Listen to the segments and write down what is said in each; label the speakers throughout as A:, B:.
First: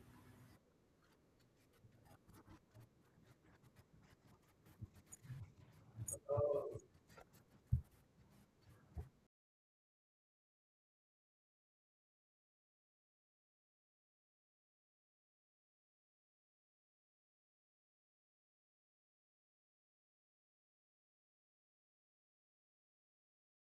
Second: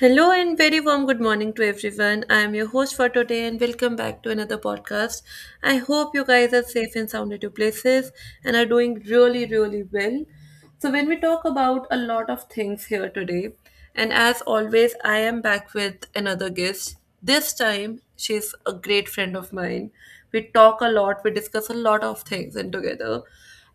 A: Hello and very warm good morning to everyone. I am your host for today and welcome back to another podcast. I hope you guys are safe and sound at your places and are doing really, really well. So, when we talk about a lot of things here today, and as always, I am back with another guest. This time, she's a great friend of mine. We talk a lot, we discuss a lot of things, and together,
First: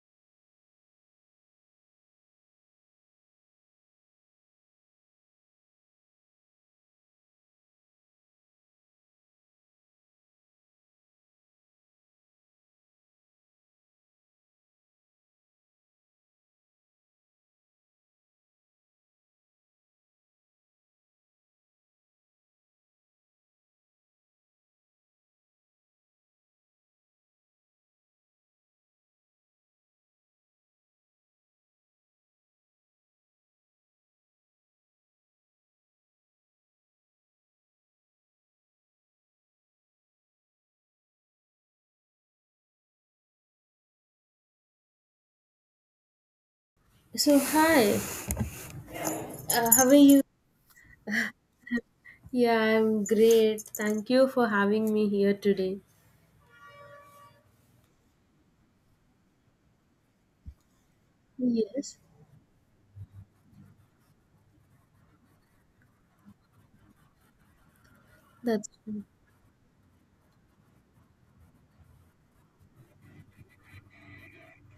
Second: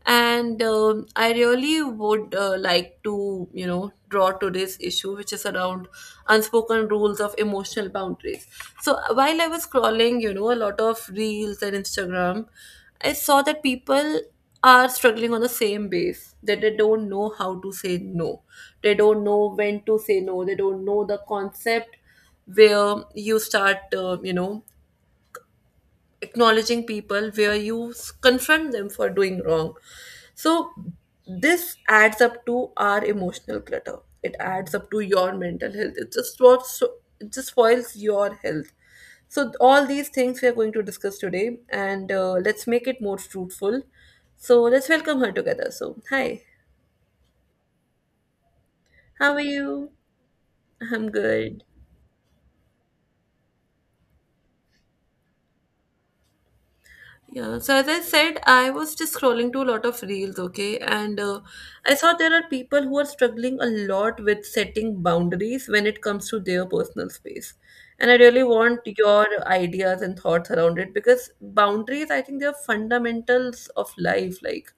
A: and I really would like to draw today's issue, which is around unspoken rules of emotional boundaries. So while I was scrolling, a lot of reels and Instagram I saw that people are struggling on the same base, that they don't know how to say no. They don't know when to say no. They don't know the concept where you start acknowledging people, where you confront them for doing wrong. So this adds up to our emotional clutter, it adds up to your mental health. It just spoils your health. So all these things we are going to discuss today, and let's make it more fruitful. So let's welcome her together. So hi,
B: So, hi.
A: how are
B: How
A: you?
B: are you?
A: I'm good.
B: Yeah, I'm great. Thank you for having me here today.
A: Yeah, so as I said, I was just scrolling to a lot of reels, okay, and I
B: Yes,
A: saw there are people who are struggling a lot with setting boundaries when it comes to their personal space. And I really
B: that's
A: want
B: true.
A: your ideas and thoughts around it because boundaries, I think, they are fundamentals of life. Like,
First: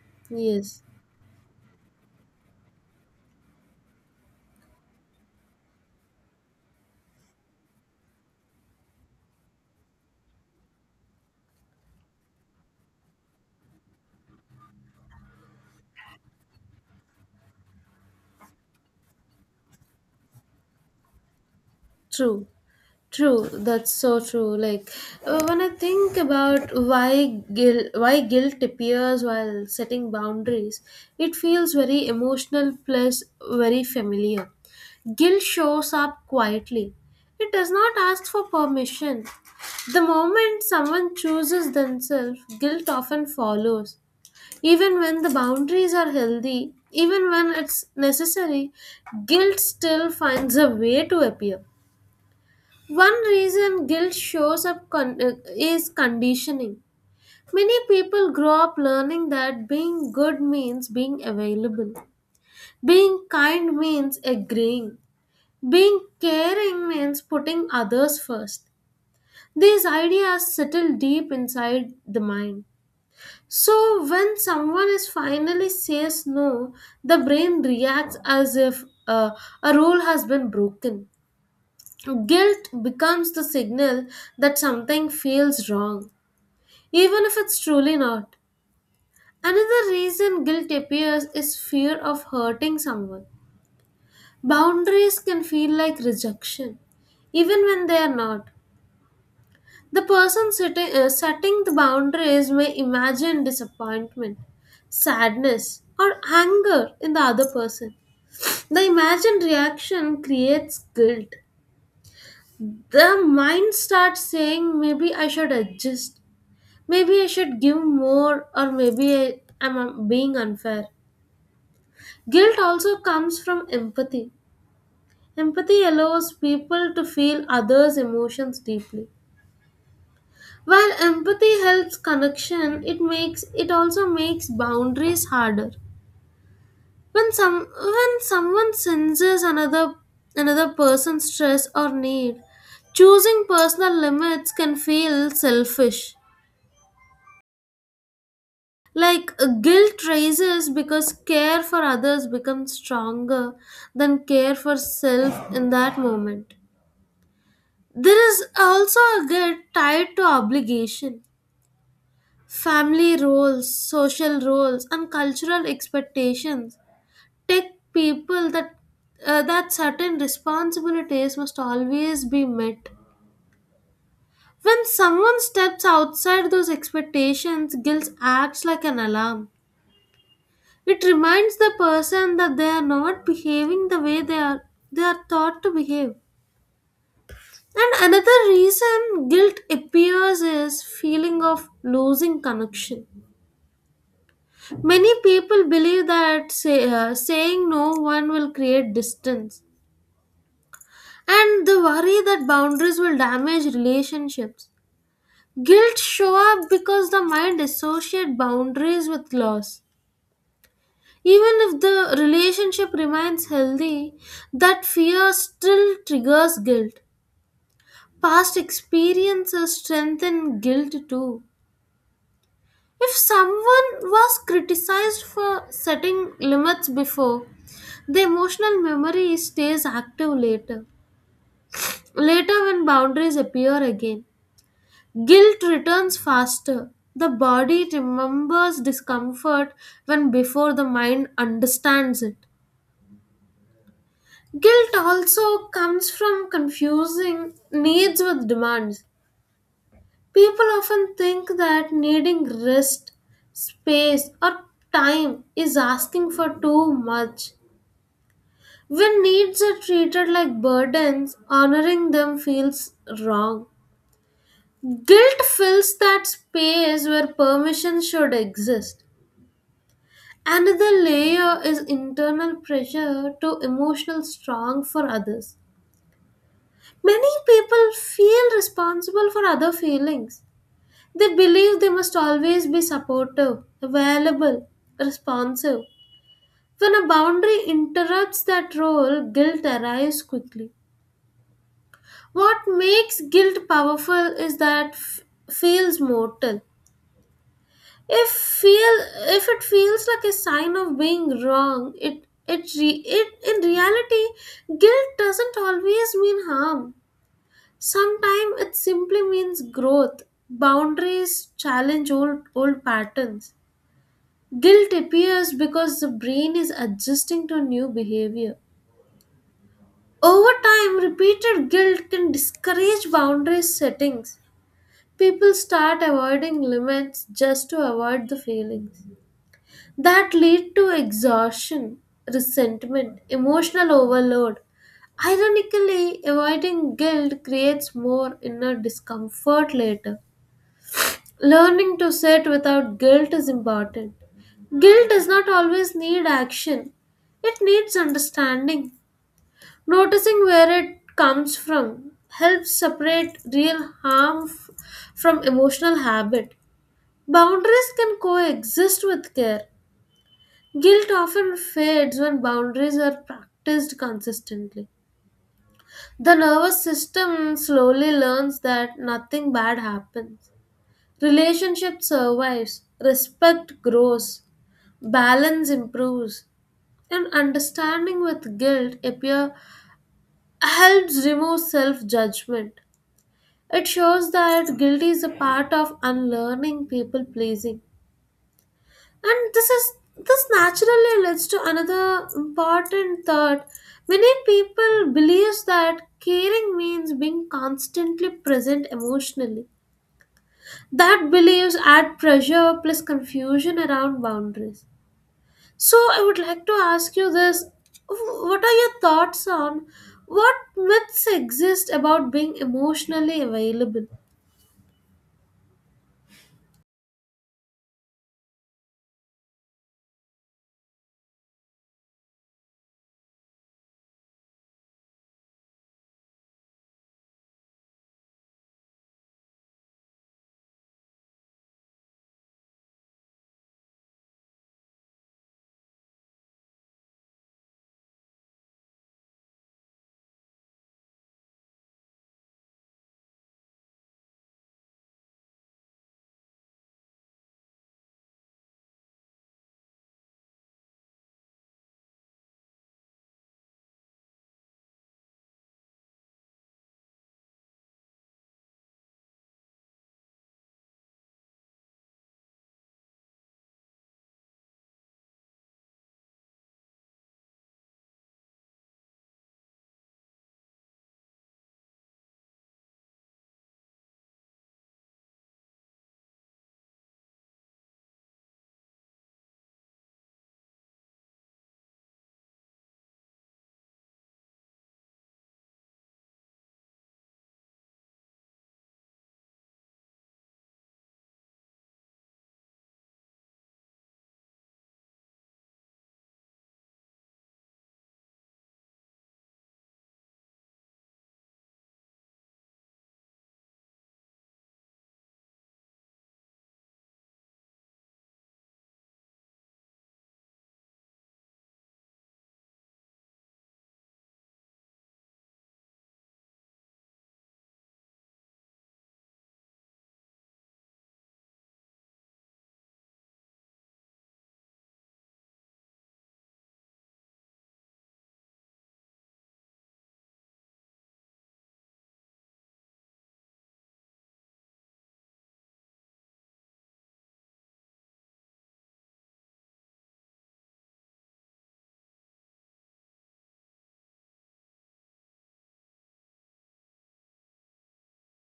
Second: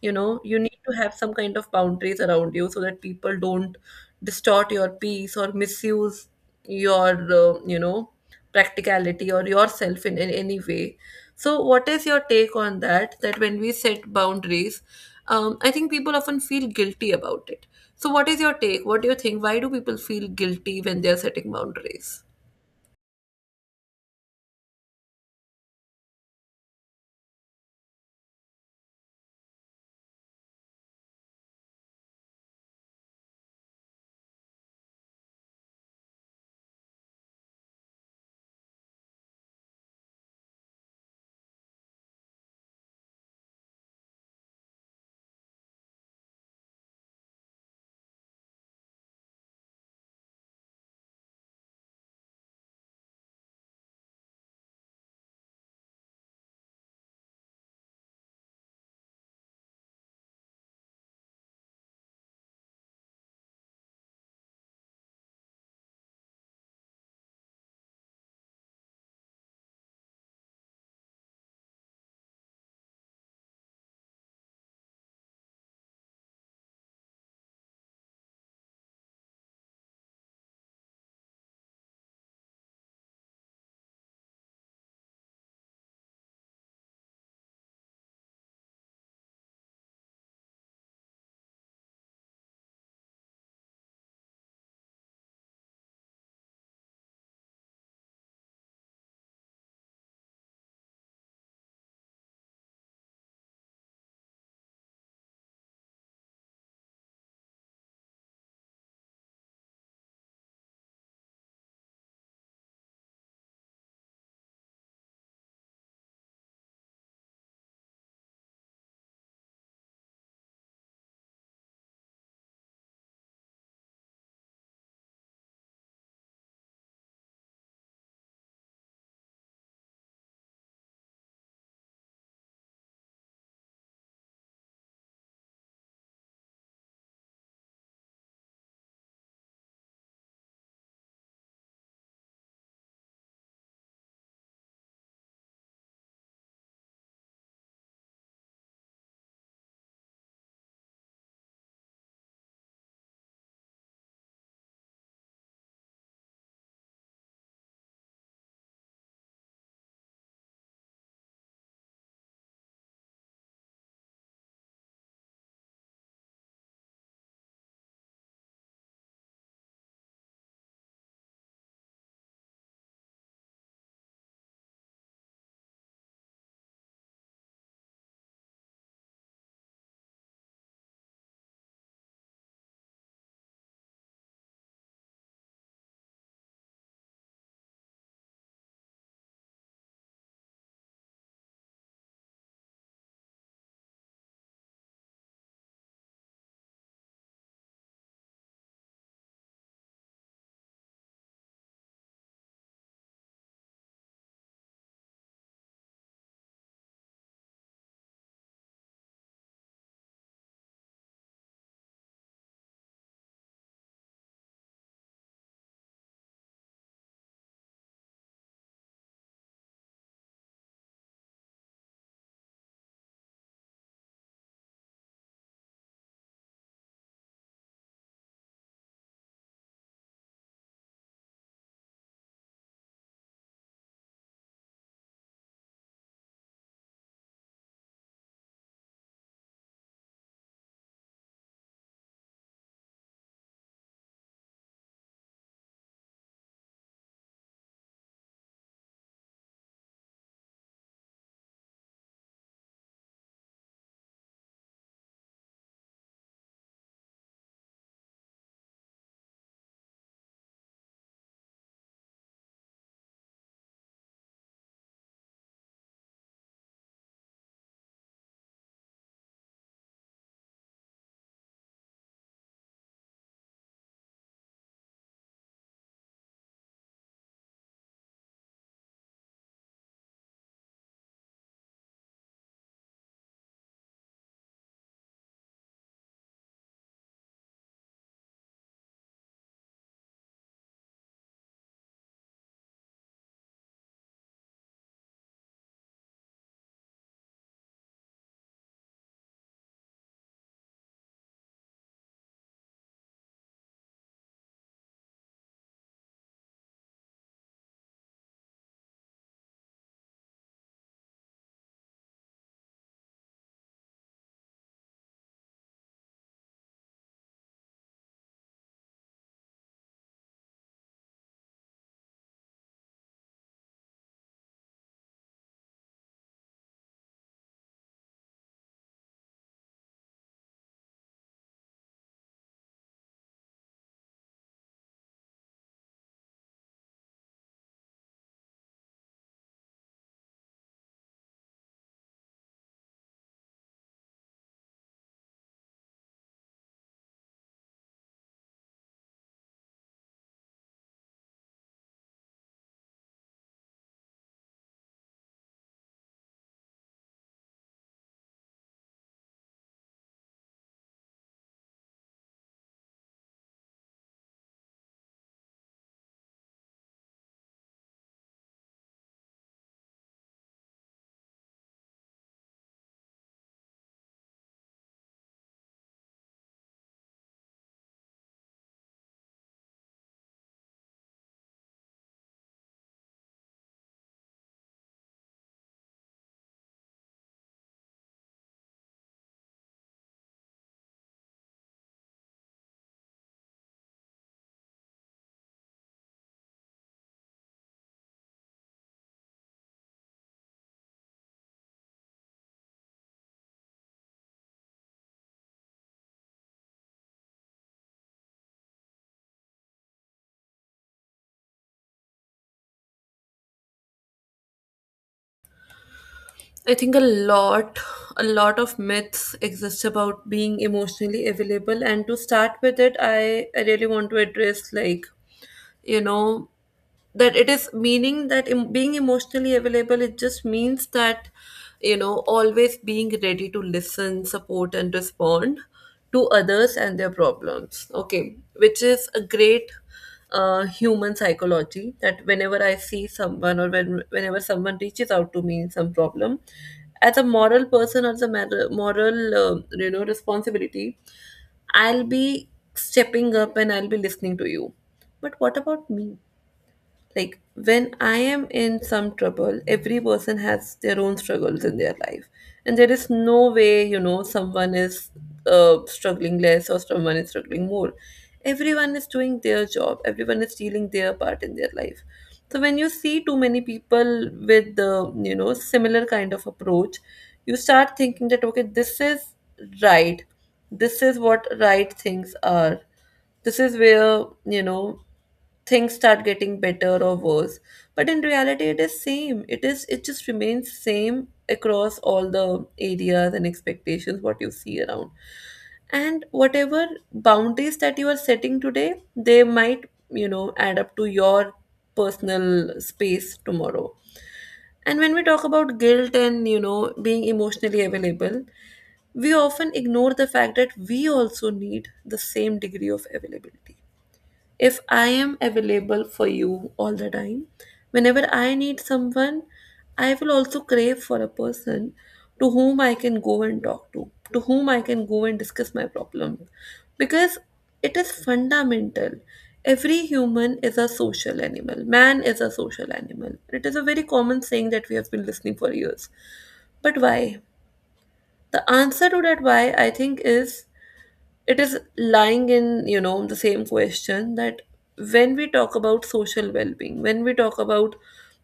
A: you need
B: Yes,
A: to have some kind of boundaries around you so that people don't distort your peace or misuse your practicality or yourself in, any way. So what is your take on that, when we set boundaries, I think people often feel guilty about it. So what is your take, what do you think, why do people feel guilty when they are setting boundaries?
B: true. True, that's so true. Like, when I think about why guilt appears while setting boundaries, it feels very emotional plus very familiar. Guilt shows up quietly. It does not ask for permission. The moment someone chooses themselves, guilt often follows. Even when the boundaries are healthy, even when it's necessary, guilt still finds a way to appear. One reason guilt shows up is conditioning. Many people grow up learning that being good means being available, being kind means agreeing, being caring means putting others first. These ideas settle deep inside the mind. So, when someone is finally says no, the brain reacts as if a rule has been broken. So, guilt becomes the signal that something feels wrong, even if it's truly not. Another reason guilt appears is fear of hurting someone. Boundaries can feel like rejection, even when they are not. The person setting the boundaries may imagine disappointment, sadness, or anger in the other person. The imagined reaction creates guilt. The mind starts saying, maybe I should adjust. Maybe I should give more, or maybe I am being unfair. Guilt also comes from empathy. Empathy allows people to feel others' emotions deeply. While empathy helps connection, it also makes boundaries harder. When someone senses another person's stress or need, choosing personal limits can feel selfish. Like, guilt rises because care for others becomes stronger than care for self in that moment. There is also a guilt tied to obligation. Family roles, social roles, and cultural expectations take people that certain responsibilities must always be met. When someone steps outside those expectations, guilt acts like an alarm. It reminds the person that they are not behaving the way they are taught to behave. And another reason guilt appears is feeling of losing connection. Many people believe that saying no one will create distance and the worry that boundaries will damage relationships. Guilt show up because the mind associate boundaries with loss. Even if the relationship remains healthy, that fear still triggers guilt. Past experiences strengthen guilt too. If someone was criticized for setting limits before, the emotional memory stays active later. Later, when boundaries appear again, guilt returns faster. The body remembers discomfort when before the mind understands it. Guilt also comes from confusing needs with demands. People often think that needing rest, space, or time is asking for too much. When needs are treated like burdens, honoring them feels wrong. Guilt fills that space where permission should exist. Another layer is internal pressure to emotional strong for others. Many people feel responsible for other feelings. They believe they must always be supportive, available, responsive. When a boundary interrupts that role, guilt arises quickly. What makes guilt powerful is that feels mortal. If feel if it feels like a sign of being wrong, it in reality guilt doesn't always mean harm. Sometimes it simply means growth. Boundaries challenge old patterns. Guilt appears because the brain is adjusting to new behavior. Over time, repeated guilt can discourage boundary settings. People start avoiding limits just to avoid the feelings that lead to exhaustion, resentment, emotional overload. Ironically, avoiding guilt creates more inner discomfort later. Learning to sit without guilt is important. Guilt does not always need action, it needs understanding. Noticing where it comes from helps separate real harm from emotional habit. Boundaries can coexist with care. Guilt often fades when boundaries are practiced consistently. The nervous system slowly learns that nothing bad happens. Relationship survives, respect grows, balance improves, and understanding with guilt appear helps remove self-judgment. It shows that guilt is a part of unlearning people pleasing. And this is This naturally leads to another important thought. Many people believe that caring means being constantly present emotionally. That believes add pressure plus confusion around boundaries. So I would like to ask you this. What are your thoughts on what myths exist about being emotionally available?
A: I think a lot of myths exist about being emotionally available. And to start with it, I really want to address, like, you know that it is meaning that being emotionally available, it just means that always being ready to listen, support, and respond to others and their problems, okay, which is a great human psychology, that whenever I see someone, or whenever someone reaches out to me in some problem, as a moral person, or as a moral responsibility, I'll be stepping up and I'll be listening to you. But what about me? Like, when I am in some trouble, every person has their own struggles in their life. And there is no way, someone is struggling less or someone is struggling more. Everyone is doing their job, everyone is dealing their part in their life. So, when you see too many people with the, similar kind of approach, you start thinking that, okay, this is right. This is what right things are, this is where, things start getting better or worse. But in reality it is same, it just remains same across all the areas and expectations what you see around. And whatever boundaries that you are setting today, they might, add up to your personal space tomorrow. And when we talk about guilt, and being emotionally available, we often ignore the fact that we also need the same degree of availability. If I am available for you all the time, whenever I need someone, I will also crave for a person to whom I can go and talk to whom I can go and discuss my problem. Because it is fundamental. Every human is a social animal. Man is a social animal. It is a very common saying that we have been listening for years. But why? The answer to that why, I think, is it is lying in, the same question, that when we talk about social well-being, when we talk about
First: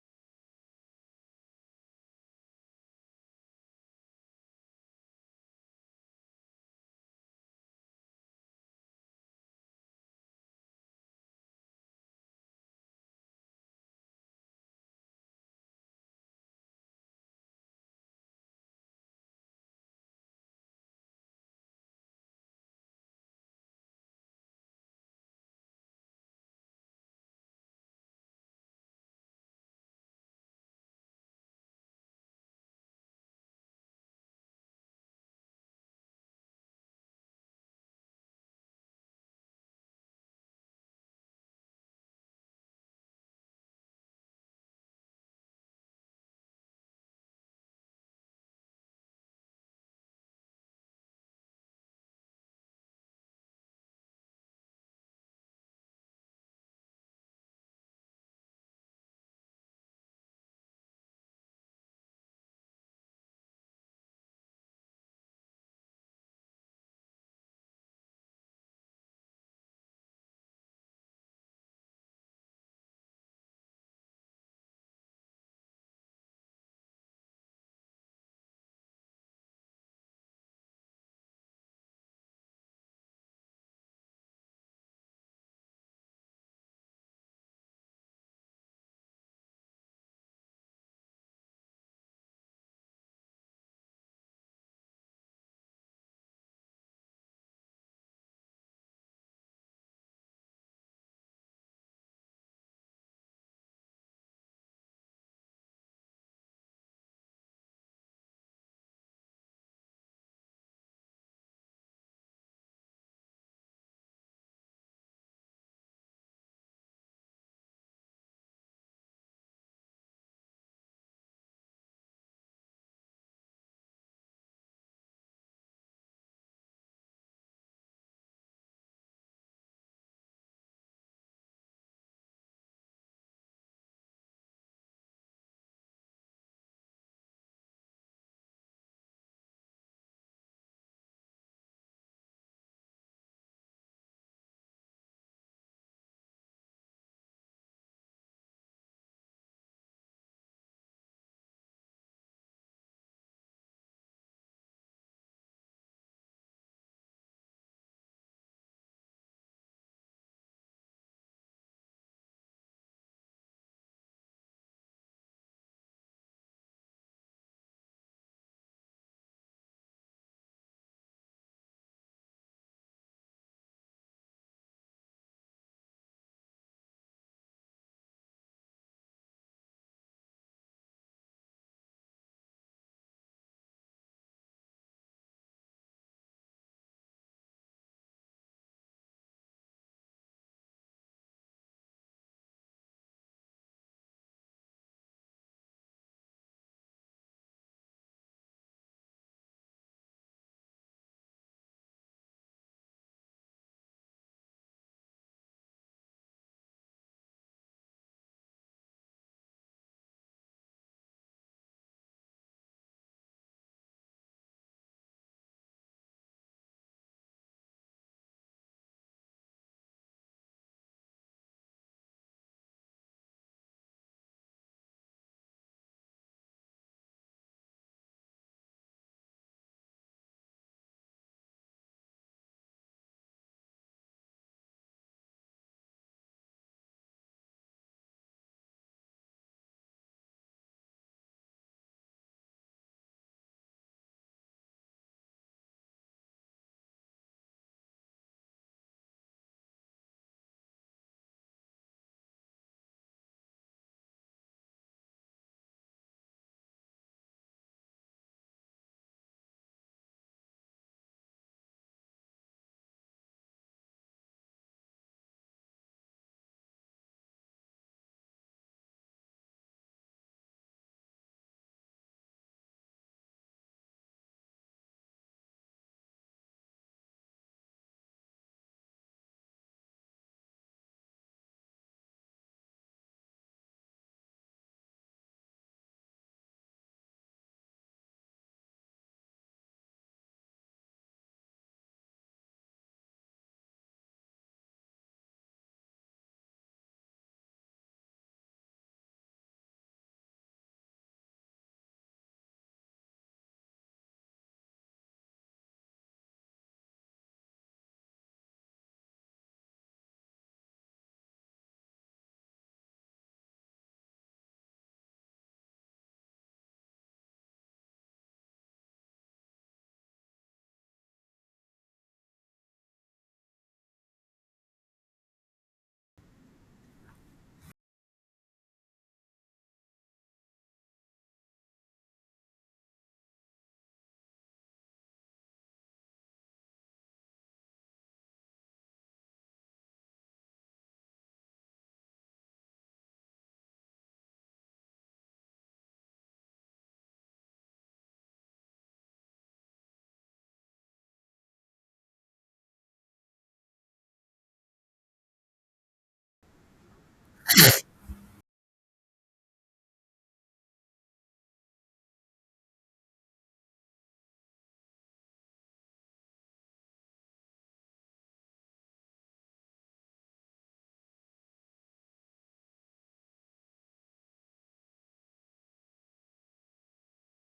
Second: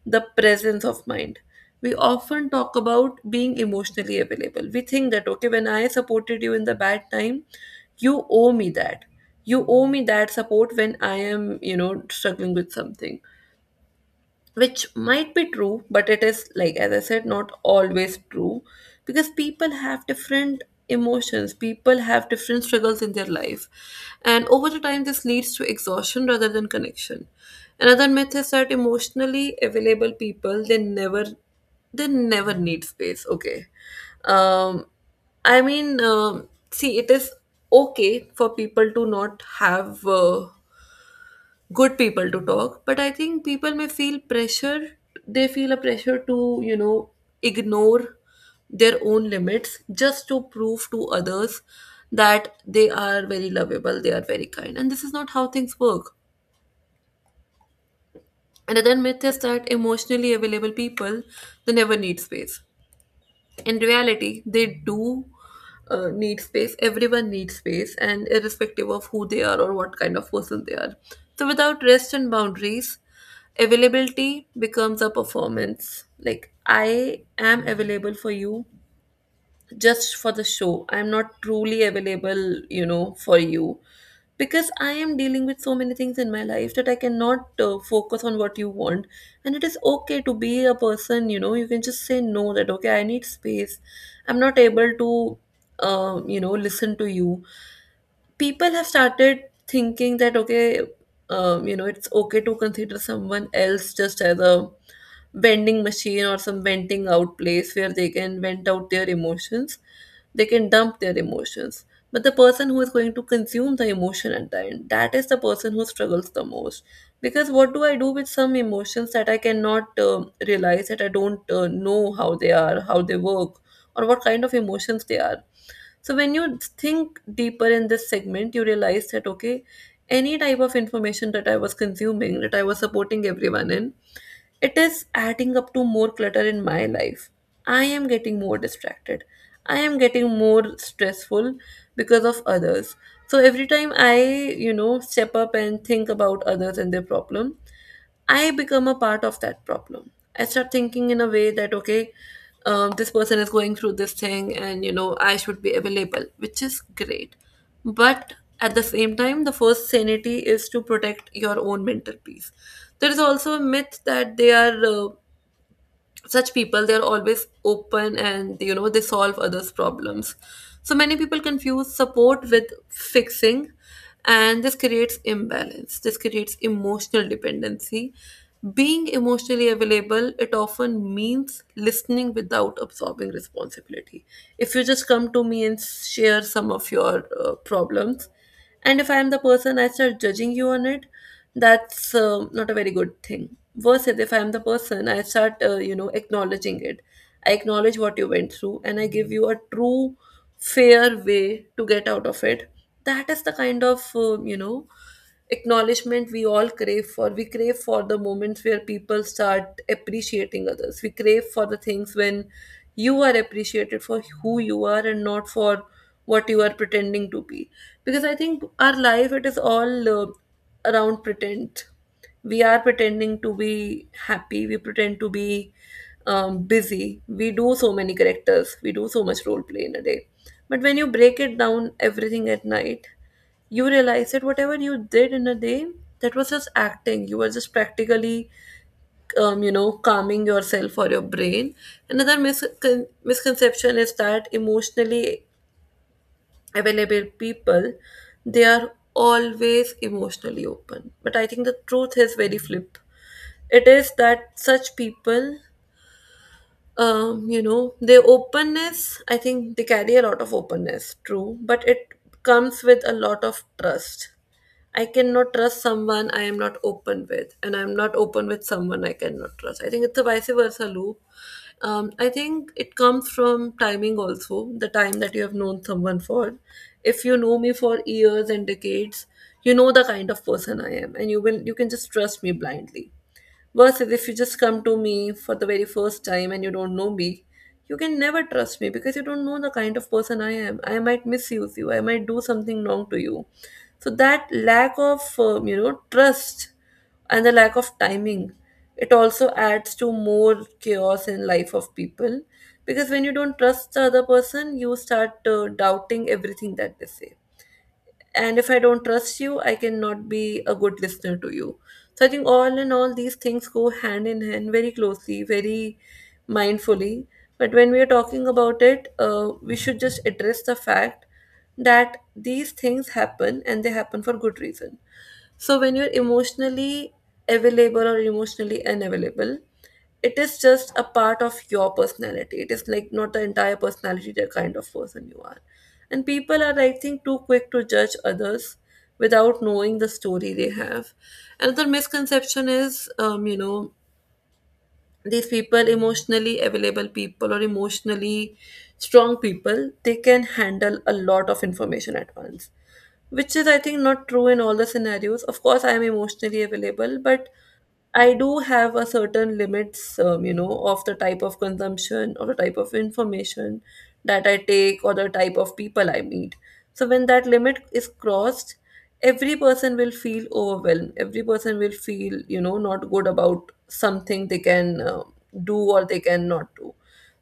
A: the presence of mind, we often talk about being emotionally available. We think that, okay, when I supported you in the bad time, you owe me that. You owe me that support when I am, struggling with something. Which might be true, but it is, like, as I said, not always true, because people have different emotions, people have different struggles in their life, and over the time this leads to exhaustion rather than connection. Another myth is that emotionally available people, they never need space, okay. um I mean, see, it is okay for people to not have good people to talk, but I think people may feel pressure, they feel a pressure to you know ignore their own limits just to prove to others that they are very lovable, they are very kind, and this is not how things work. Another myth is that emotionally available people, they never need space. In reality they do need space. Everyone needs space, and irrespective of who they are or what kind of person they are. So without rest and boundaries, availability becomes a performance. Like, I am available for you just for the show. I'm not truly available, for you, because I am dealing with so many things in my life that I cannot focus on what you want. And it is okay to be a person, you can just say no, that okay, I need space. I'm not able to, listen to you. People have started thinking that, okay, it's okay to consider someone else just as a vending machine or some venting out place where they can vent out their emotions, they can dump their emotions. But the person who is going to consume the emotion at the end, that is the person who struggles the most, because what do I do with some emotions that I cannot realize, that I don't know how they work, or what kind of emotions they are. So when you think deeper in this segment, you realize that, okay, any type of information that I was consuming, that I was supporting everyone in, it is adding up to more clutter in my life. I am getting more distracted. I am getting more stressful because of others. So every time I, step up and think about others and their problem, I become a part of that problem. I start thinking in a way that, okay, this person is going through this thing and, I should be available, which is great. But at the same time, the first sanity is to protect your own mental peace. There is also a myth that they are such people, they're always open, and they solve others' problems. So many people confuse support with fixing, and this creates imbalance, this creates emotional dependency. Being emotionally available, it often means listening without absorbing responsibility. If you just come to me and share some of your problems, and if I am the person, I start judging you on it, that's not a very good thing. Versus if I am the person, I start, acknowledging it. I acknowledge what you went through and I give you a true, fair way to get out of it. That is the kind of, acknowledgement we all crave for. We crave for the moments where people start appreciating others. We crave for the things when you are appreciated for who you are and not for what you are pretending to be. Because I think our life, it is all around pretend. We are pretending to be happy. We pretend to be busy. We do so many characters. We do so much role play in a day. But when you break it down everything at night, you realize that whatever you did in a day, that was just acting, you were just practically, calming yourself or your brain. Another misconception is that emotionally available people, they are always emotionally open, but I think the truth is very flip. It is that such people, their openness, I think they carry a lot of openness, true, but it comes with a lot of trust. I cannot trust someone I am not open with, and I'm not open with someone I cannot trust. I think it's a vice versa loop. I think it comes from timing also, the time that you have known someone for. If you know me for years and decades, you know the kind of person I am, and you can just trust me blindly. Versus if you just come to me for the very first time and you don't know me, you can never trust me because you don't know the kind of person I am. I might misuse you, I might do something wrong to you. So that lack of, trust and the lack of timing, it also adds to more chaos in life of people, because when you don't trust the other person you start doubting everything that they say. And if I don't trust you, I cannot be a good listener to you. So I think all in all these things go hand in hand very closely, very mindfully. But when we are talking about it, we should just address the fact that these things happen and they happen for good reason. So when you're emotionally available or emotionally unavailable, it is just a part of your personality. It is like not the entire personality, the kind of person you are. And people are, I think, too quick to judge others without knowing the story they have. Another misconception is, these people, emotionally available people or emotionally strong people, they can handle a lot of information at once, which is, I think, not true in all the scenarios. Of course, I am emotionally available, but I do have a certain limits, of the type of consumption or the type of information that I take or the type of people I meet. So when that limit is crossed, every person will feel overwhelmed. Every person will feel, you know, not good about something they can do or they cannot do.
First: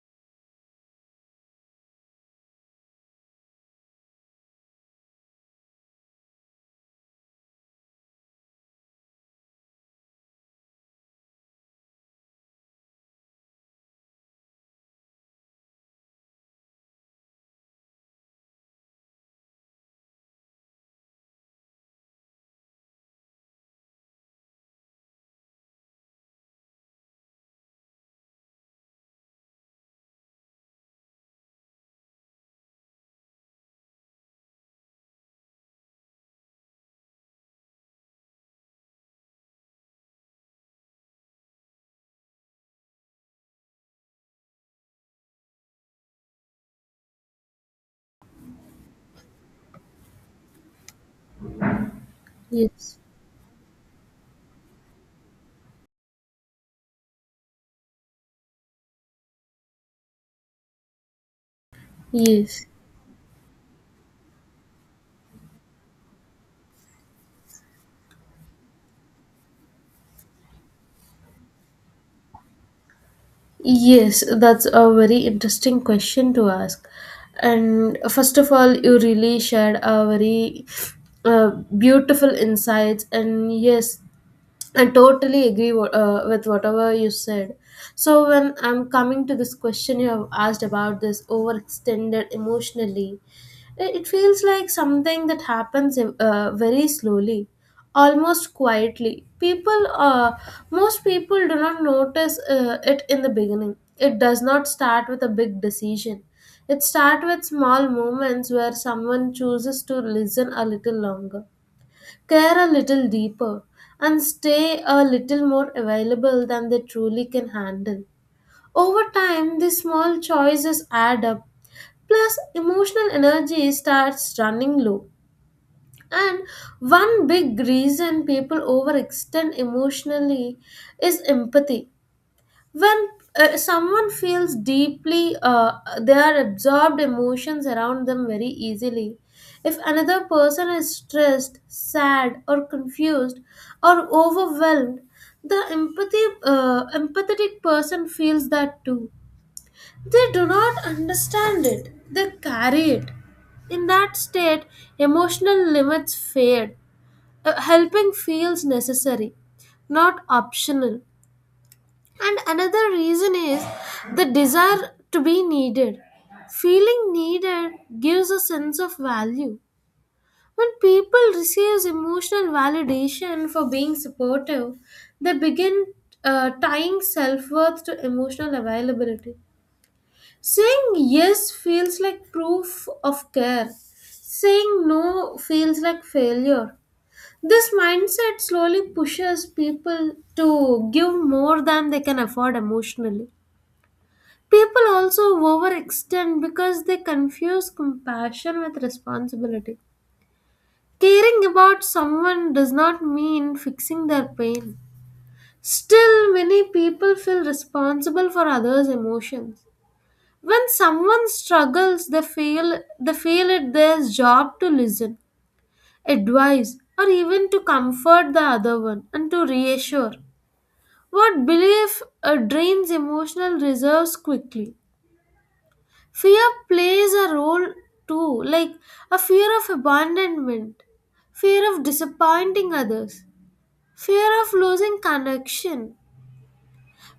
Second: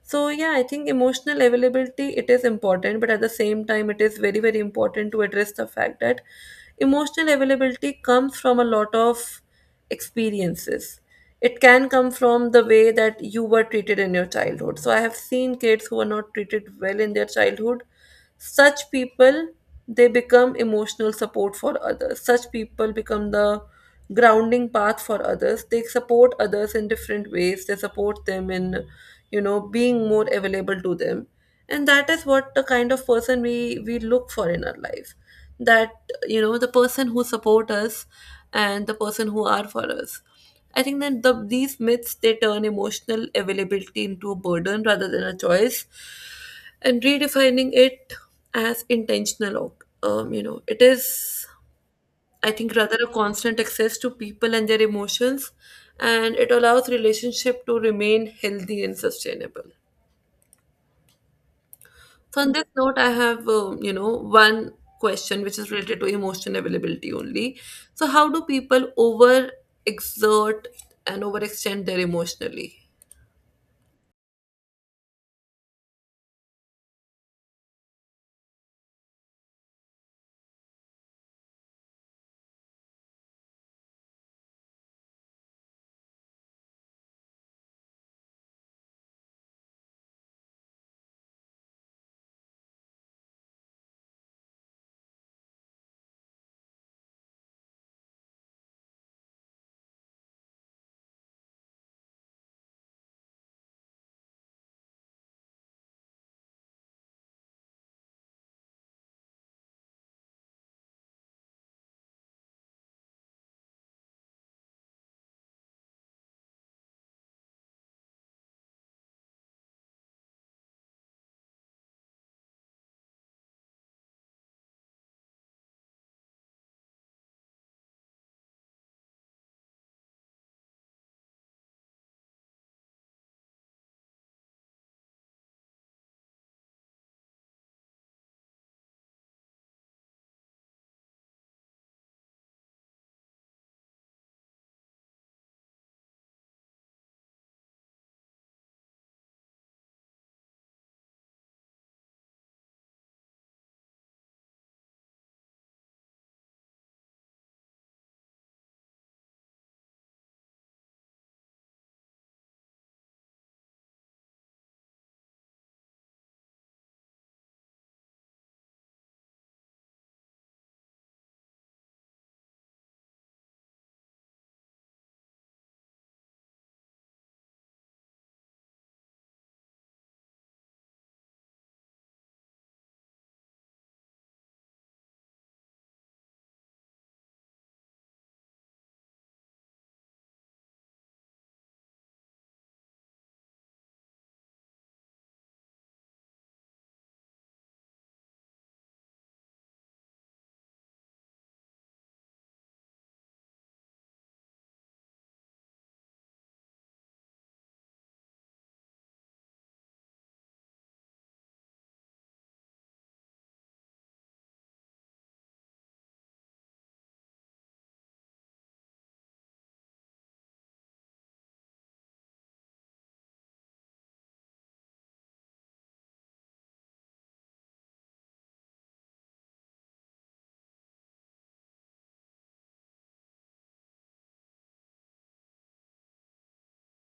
A: So yeah, I think emotional availability it is important, but at the same time, it is very very important to address the fact that emotional availability comes from a lot of experiences. It can come from the way that you were treated in your childhood. So I have seen kids who are not treated well in their childhood. Such people, they become emotional support for others. Such people become the grounding path for others. They support others in different ways. They support them in, you know, being more available to them. And that is what the kind of person we look for in our life, that you know the person who support us and the person who are for us. I think that these myths, they turn emotional availability into a burden rather than a choice, and redefining it as intentional, you know, it is, I think, rather
B: Yes.
A: a constant access to people and their emotions, and it allows relationship to remain healthy and sustainable. So on this
B: Yes.
A: note, I have one question which is related to emotion availability only. So how do people over exert and overextend their emotionally?
B: Yes, that's a very interesting question to ask. And first of all, you really shared a very uh, beautiful insights. And yes, I totally agree with whatever you said. So, when I'm coming to this question you have asked about this overextended emotionally, it feels like something that happens very slowly, almost quietly. Most people do not notice it in the beginning. It does not start with a big decision. It starts with small moments where someone chooses to listen a little longer, care a little deeper, and stay a little more available than they truly can handle. Over time, these small choices add up, plus, emotional energy starts running low. And one big reason people overextend emotionally is empathy. When someone feels deeply, they are absorbed emotions around them very easily. If another person is stressed, sad, or confused, or overwhelmed, the empathy empathetic person feels that too. They do not understand it, they carry it. In that state, emotional limits fade. Helping feels necessary, not optional. And another reason is the desire to be needed. Feeling needed gives a sense of value. When people receive emotional validation for being supportive, they begin tying self worth to emotional availability. Saying yes feels like proof of care, saying no feels like failure. This mindset slowly pushes people to give more than they can afford emotionally. People also overextend because they confuse compassion with responsibility. Caring about someone does not mean fixing their pain. Still, many people feel responsible for others' emotions. When someone struggles, they feel it their job to listen, advise, or even to comfort the other one and to reassure. What belief drains emotional reserves quickly. Fear plays a role too, like a fear of abandonment, fear of disappointing others, fear of losing connection.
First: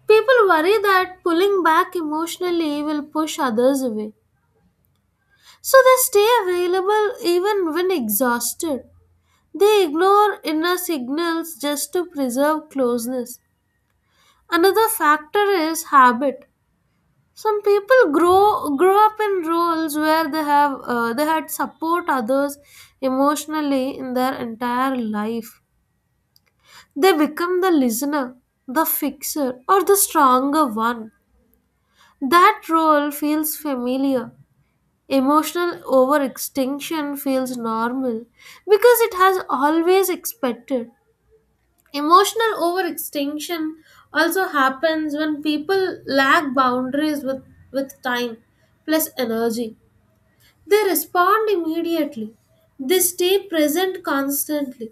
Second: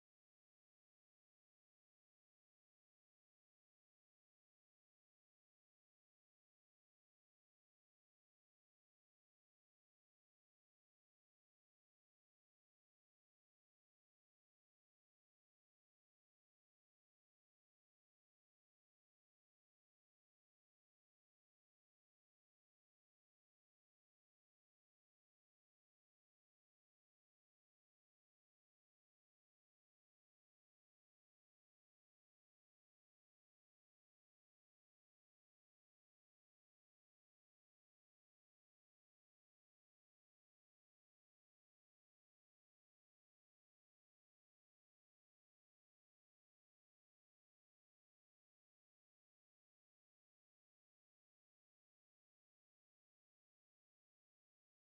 B: People worry that pulling back emotionally will push others away. So they stay available even when exhausted. They ignore inner signals just to preserve closeness. Another factor is habit. Some people grow up in roles where they had support others emotionally in their entire life. They become the listener, the fixer, or the stronger one. That role feels familiar, emotional overextension feels normal because it has always expected. Emotional overextension also happens when people lack boundaries with time plus energy. They respond immediately. They stay present constantly.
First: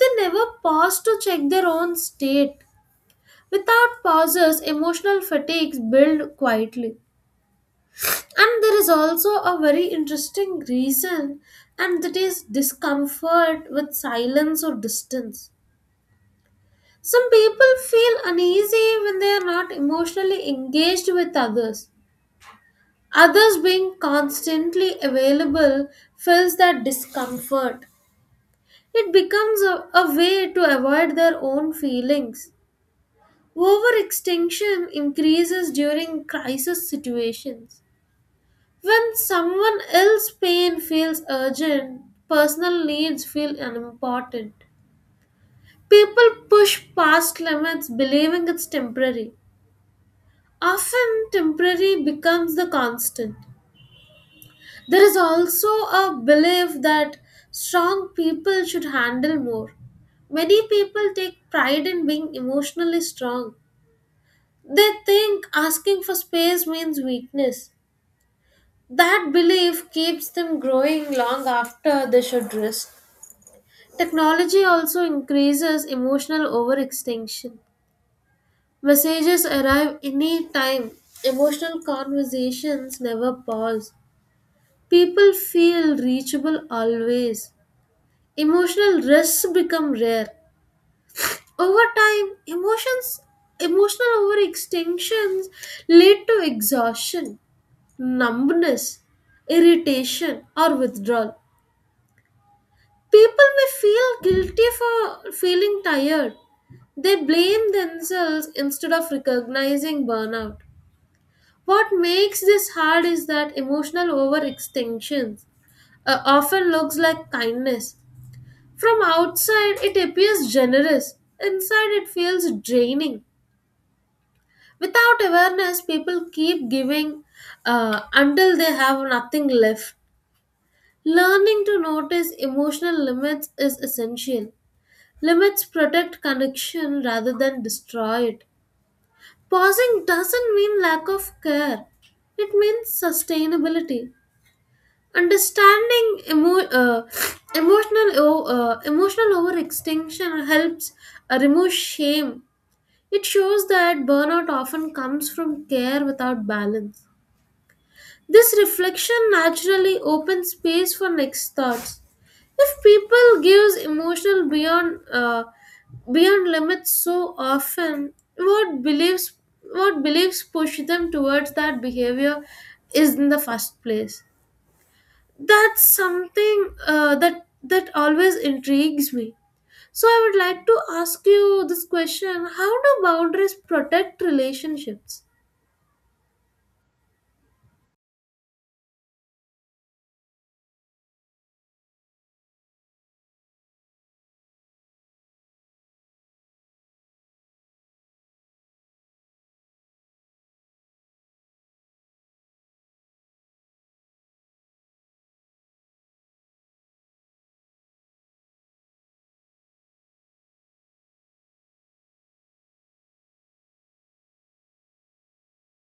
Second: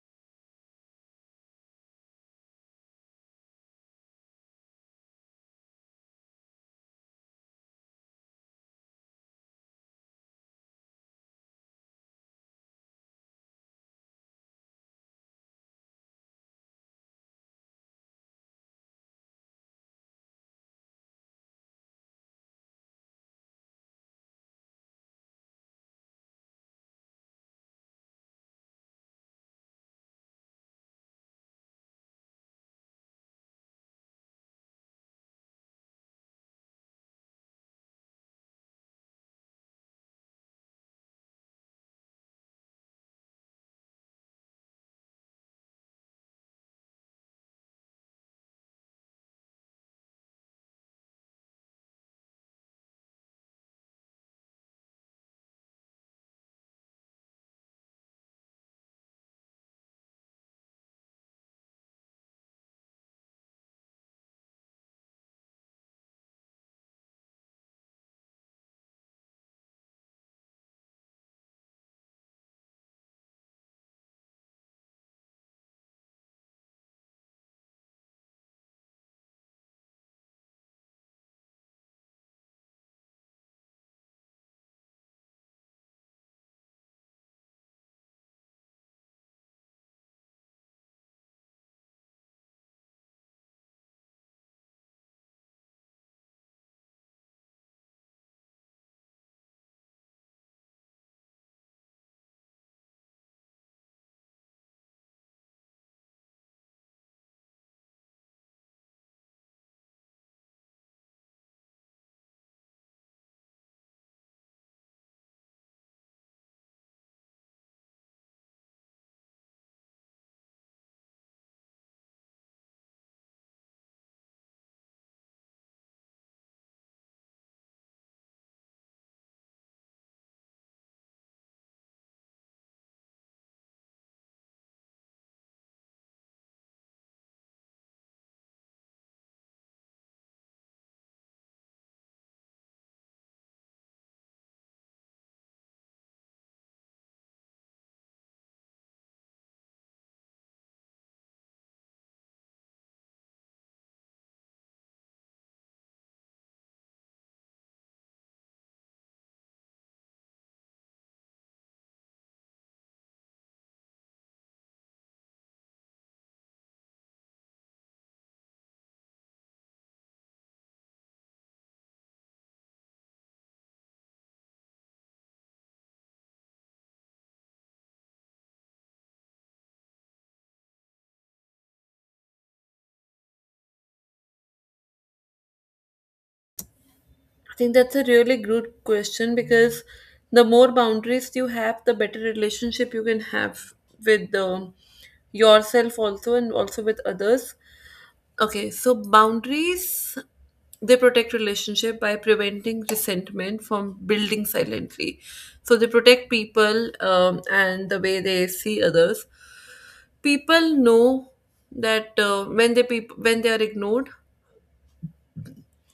B: They never pause to check their own state. Without pauses, emotional fatigues build quietly. And there is also a very interesting reason, and that is discomfort with silence or distance. Some people feel uneasy when they are not emotionally engaged with others. Others being constantly available fills that discomfort. It becomes a way to avoid their own feelings. Overextension increases during crisis situations. When someone else's pain feels urgent, personal needs feel unimportant. People push past limits believing it's temporary. Often, temporary becomes the constant. There is also a belief that strong people should handle more. Many people take pride in being emotionally strong. They think asking for space means weakness. That belief keeps them growing long after they should rest. Technology also increases emotional overextension. Messages arrive anytime. Emotional conversations never pause. People feel reachable always. Emotional risks become rare. Over time, emotions emotional overextensions lead to exhaustion, numbness, irritation, or withdrawal. People may feel guilty for feeling tired. They blame themselves instead of recognizing burnout. What makes this hard is that emotional overextension often looks like kindness. From outside, it appears generous. Inside, it feels draining. Without awareness, people keep giving until they have nothing left. Learning to notice emotional limits is essential. Limits protect connection rather than destroy it. Pausing doesn't mean lack of care, it means sustainability. Understanding emo- emotional o- emotional overextension helps remove shame. It shows that burnout often comes from care without balance. This reflection naturally opens space for next thoughts. If people gives emotional beyond limits so often, what beliefs push them towards that behavior is in the first place. That's something that always intrigues me. So I would like to ask you this question: how do boundaries protect relationships?
A: I think that's a really good question because the more boundaries you have, the better relationship you can have with yourself also and also with others. Okay, so boundaries, they protect relationship by preventing resentment from building silently. So they protect people, and the way they see others. People know that, when when they are ignored,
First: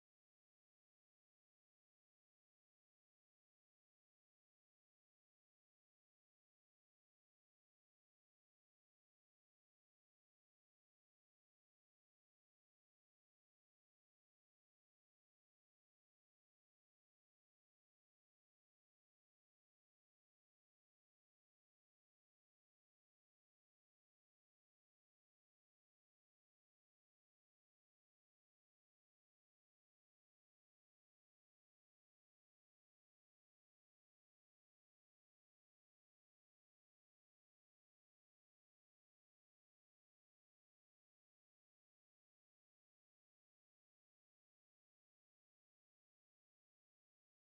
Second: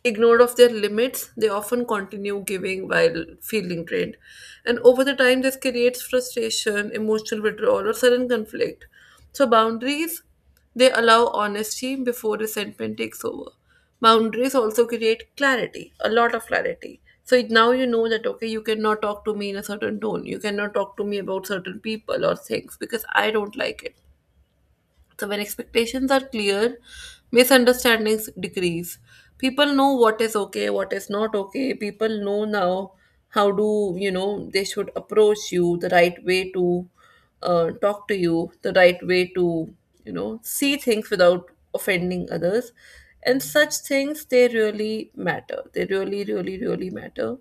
A: ignored of their limits, they often continue giving while feeling drained. And over the time, this creates frustration, emotional withdrawal, or sudden conflict. So, boundaries, they allow honesty before resentment takes over. Boundaries also create clarity, a lot of clarity. So now you know that, okay, you cannot talk to me in a certain tone. You cannot talk to me about certain people or things because I don't like it. So, when expectations are clear, misunderstandings decrease. People know what is okay, what is not okay. People know now how to, you know, they should approach you, the right way to talk to you, the right way to, you know, see things without offending others. And such things, they really matter. They really, really, really matter.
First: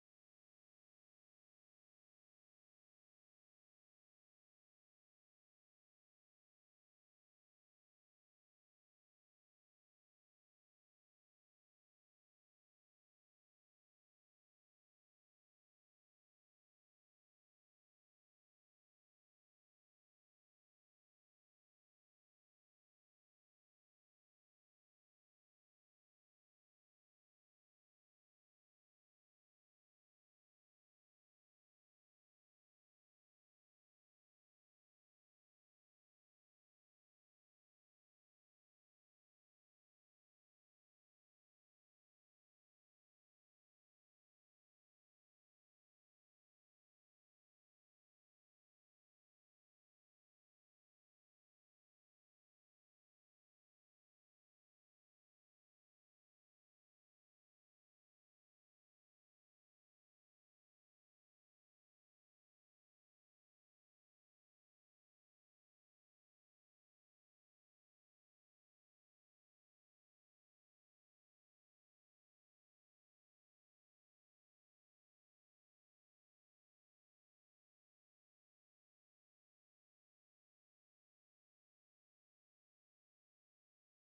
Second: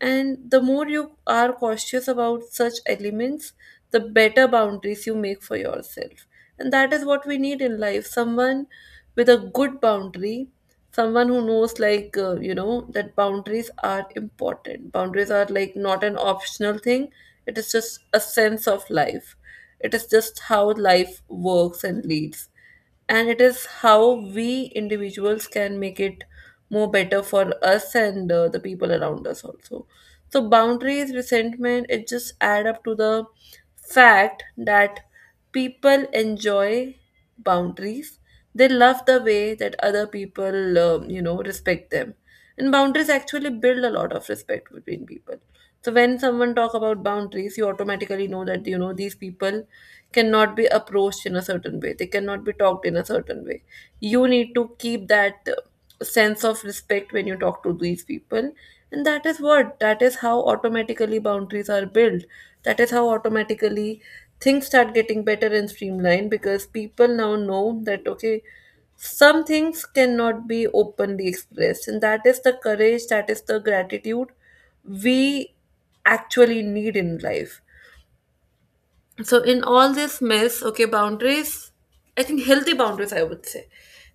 A: And the more you are cautious about such elements, the better boundaries you make for yourself. And that is what we need in life, someone with a good boundary, someone who knows, like, you know, that boundaries are important. Boundaries are like not an optional thing, it is just a sense of life. It is just how life works and leads, and it is how we individuals can make it more better for us and the people around us also. So boundaries, resentment, it just add up to the fact that people enjoy boundaries. They love the way that other people, you know, respect them. And boundaries actually build a lot of respect between people. So when someone talk about boundaries, you automatically know that, you know, these people cannot be approached in a certain way, they cannot be talked in a certain way. You need to keep that sense of respect when you talk to these people. And that is what, that is how automatically boundaries are built, that is how automatically things start getting better and streamlined, because people now know that, okay, some things cannot be openly expressed, and that is the courage, that is the gratitude we actually need in life. So in all this mess, okay, boundaries, I think healthy boundaries, I would say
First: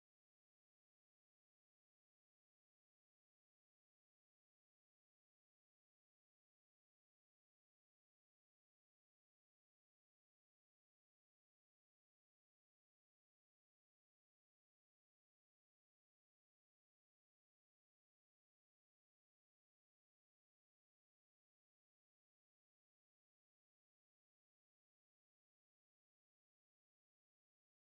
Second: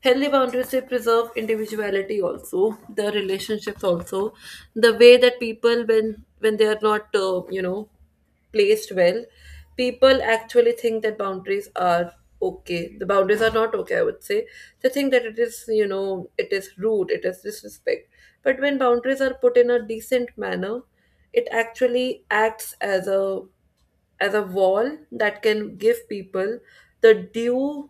A: healthy boundaries, they preserve individuality also, the relationships also. The way that people, when they are not, you know, placed well, people actually think that boundaries are okay, the boundaries are not okay, I would say. They think that it is, you know, it is rude, it is disrespect. But when boundaries are put in a decent manner, it actually acts as a wall that can give people the due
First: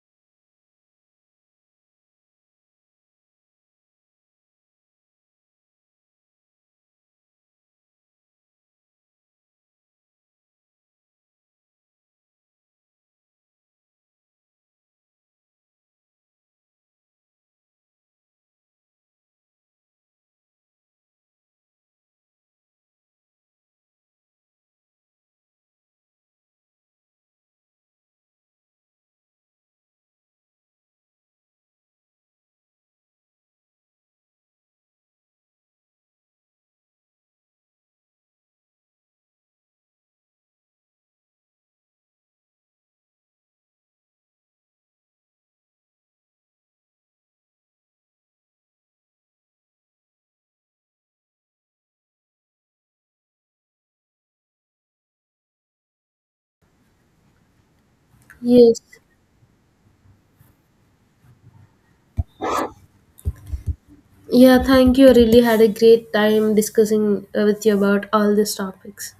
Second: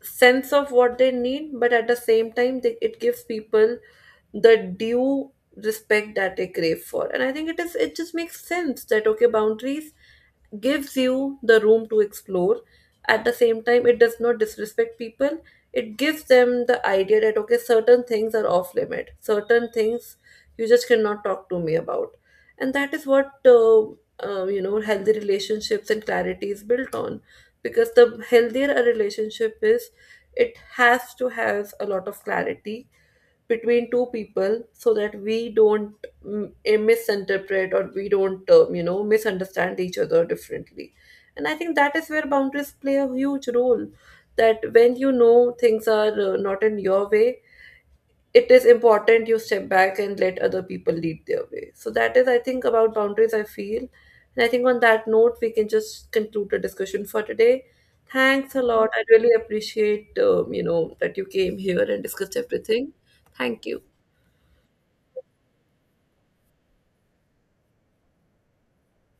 A: sense of what they need, but at the same time, it gives people the due respect that they crave for. And I think it is, it just makes sense that, okay, boundaries gives you the room to explore, at the same time it does not disrespect people. It gives them the idea that, okay, certain things are off limit, certain things you just cannot talk to me about. And that is what, you know, healthy relationships and clarity is built on, because the healthier a relationship is, it has to have a lot of clarity between two people, so that we don't misinterpret, or we don't, you know, misunderstand each other differently. And I think that is where boundaries play a huge role, that when you know things are, not in your way, it is important you step back and let other people lead their way. So that is, I think, about boundaries I feel, and I think on that note we can just conclude the discussion for today. Thanks a
B: Yes.
A: lot, I really appreciate, you know, that you came here and discussed everything. Thank you.
B: Yeah, thank you. I really had a great time discussing with you about all these topics.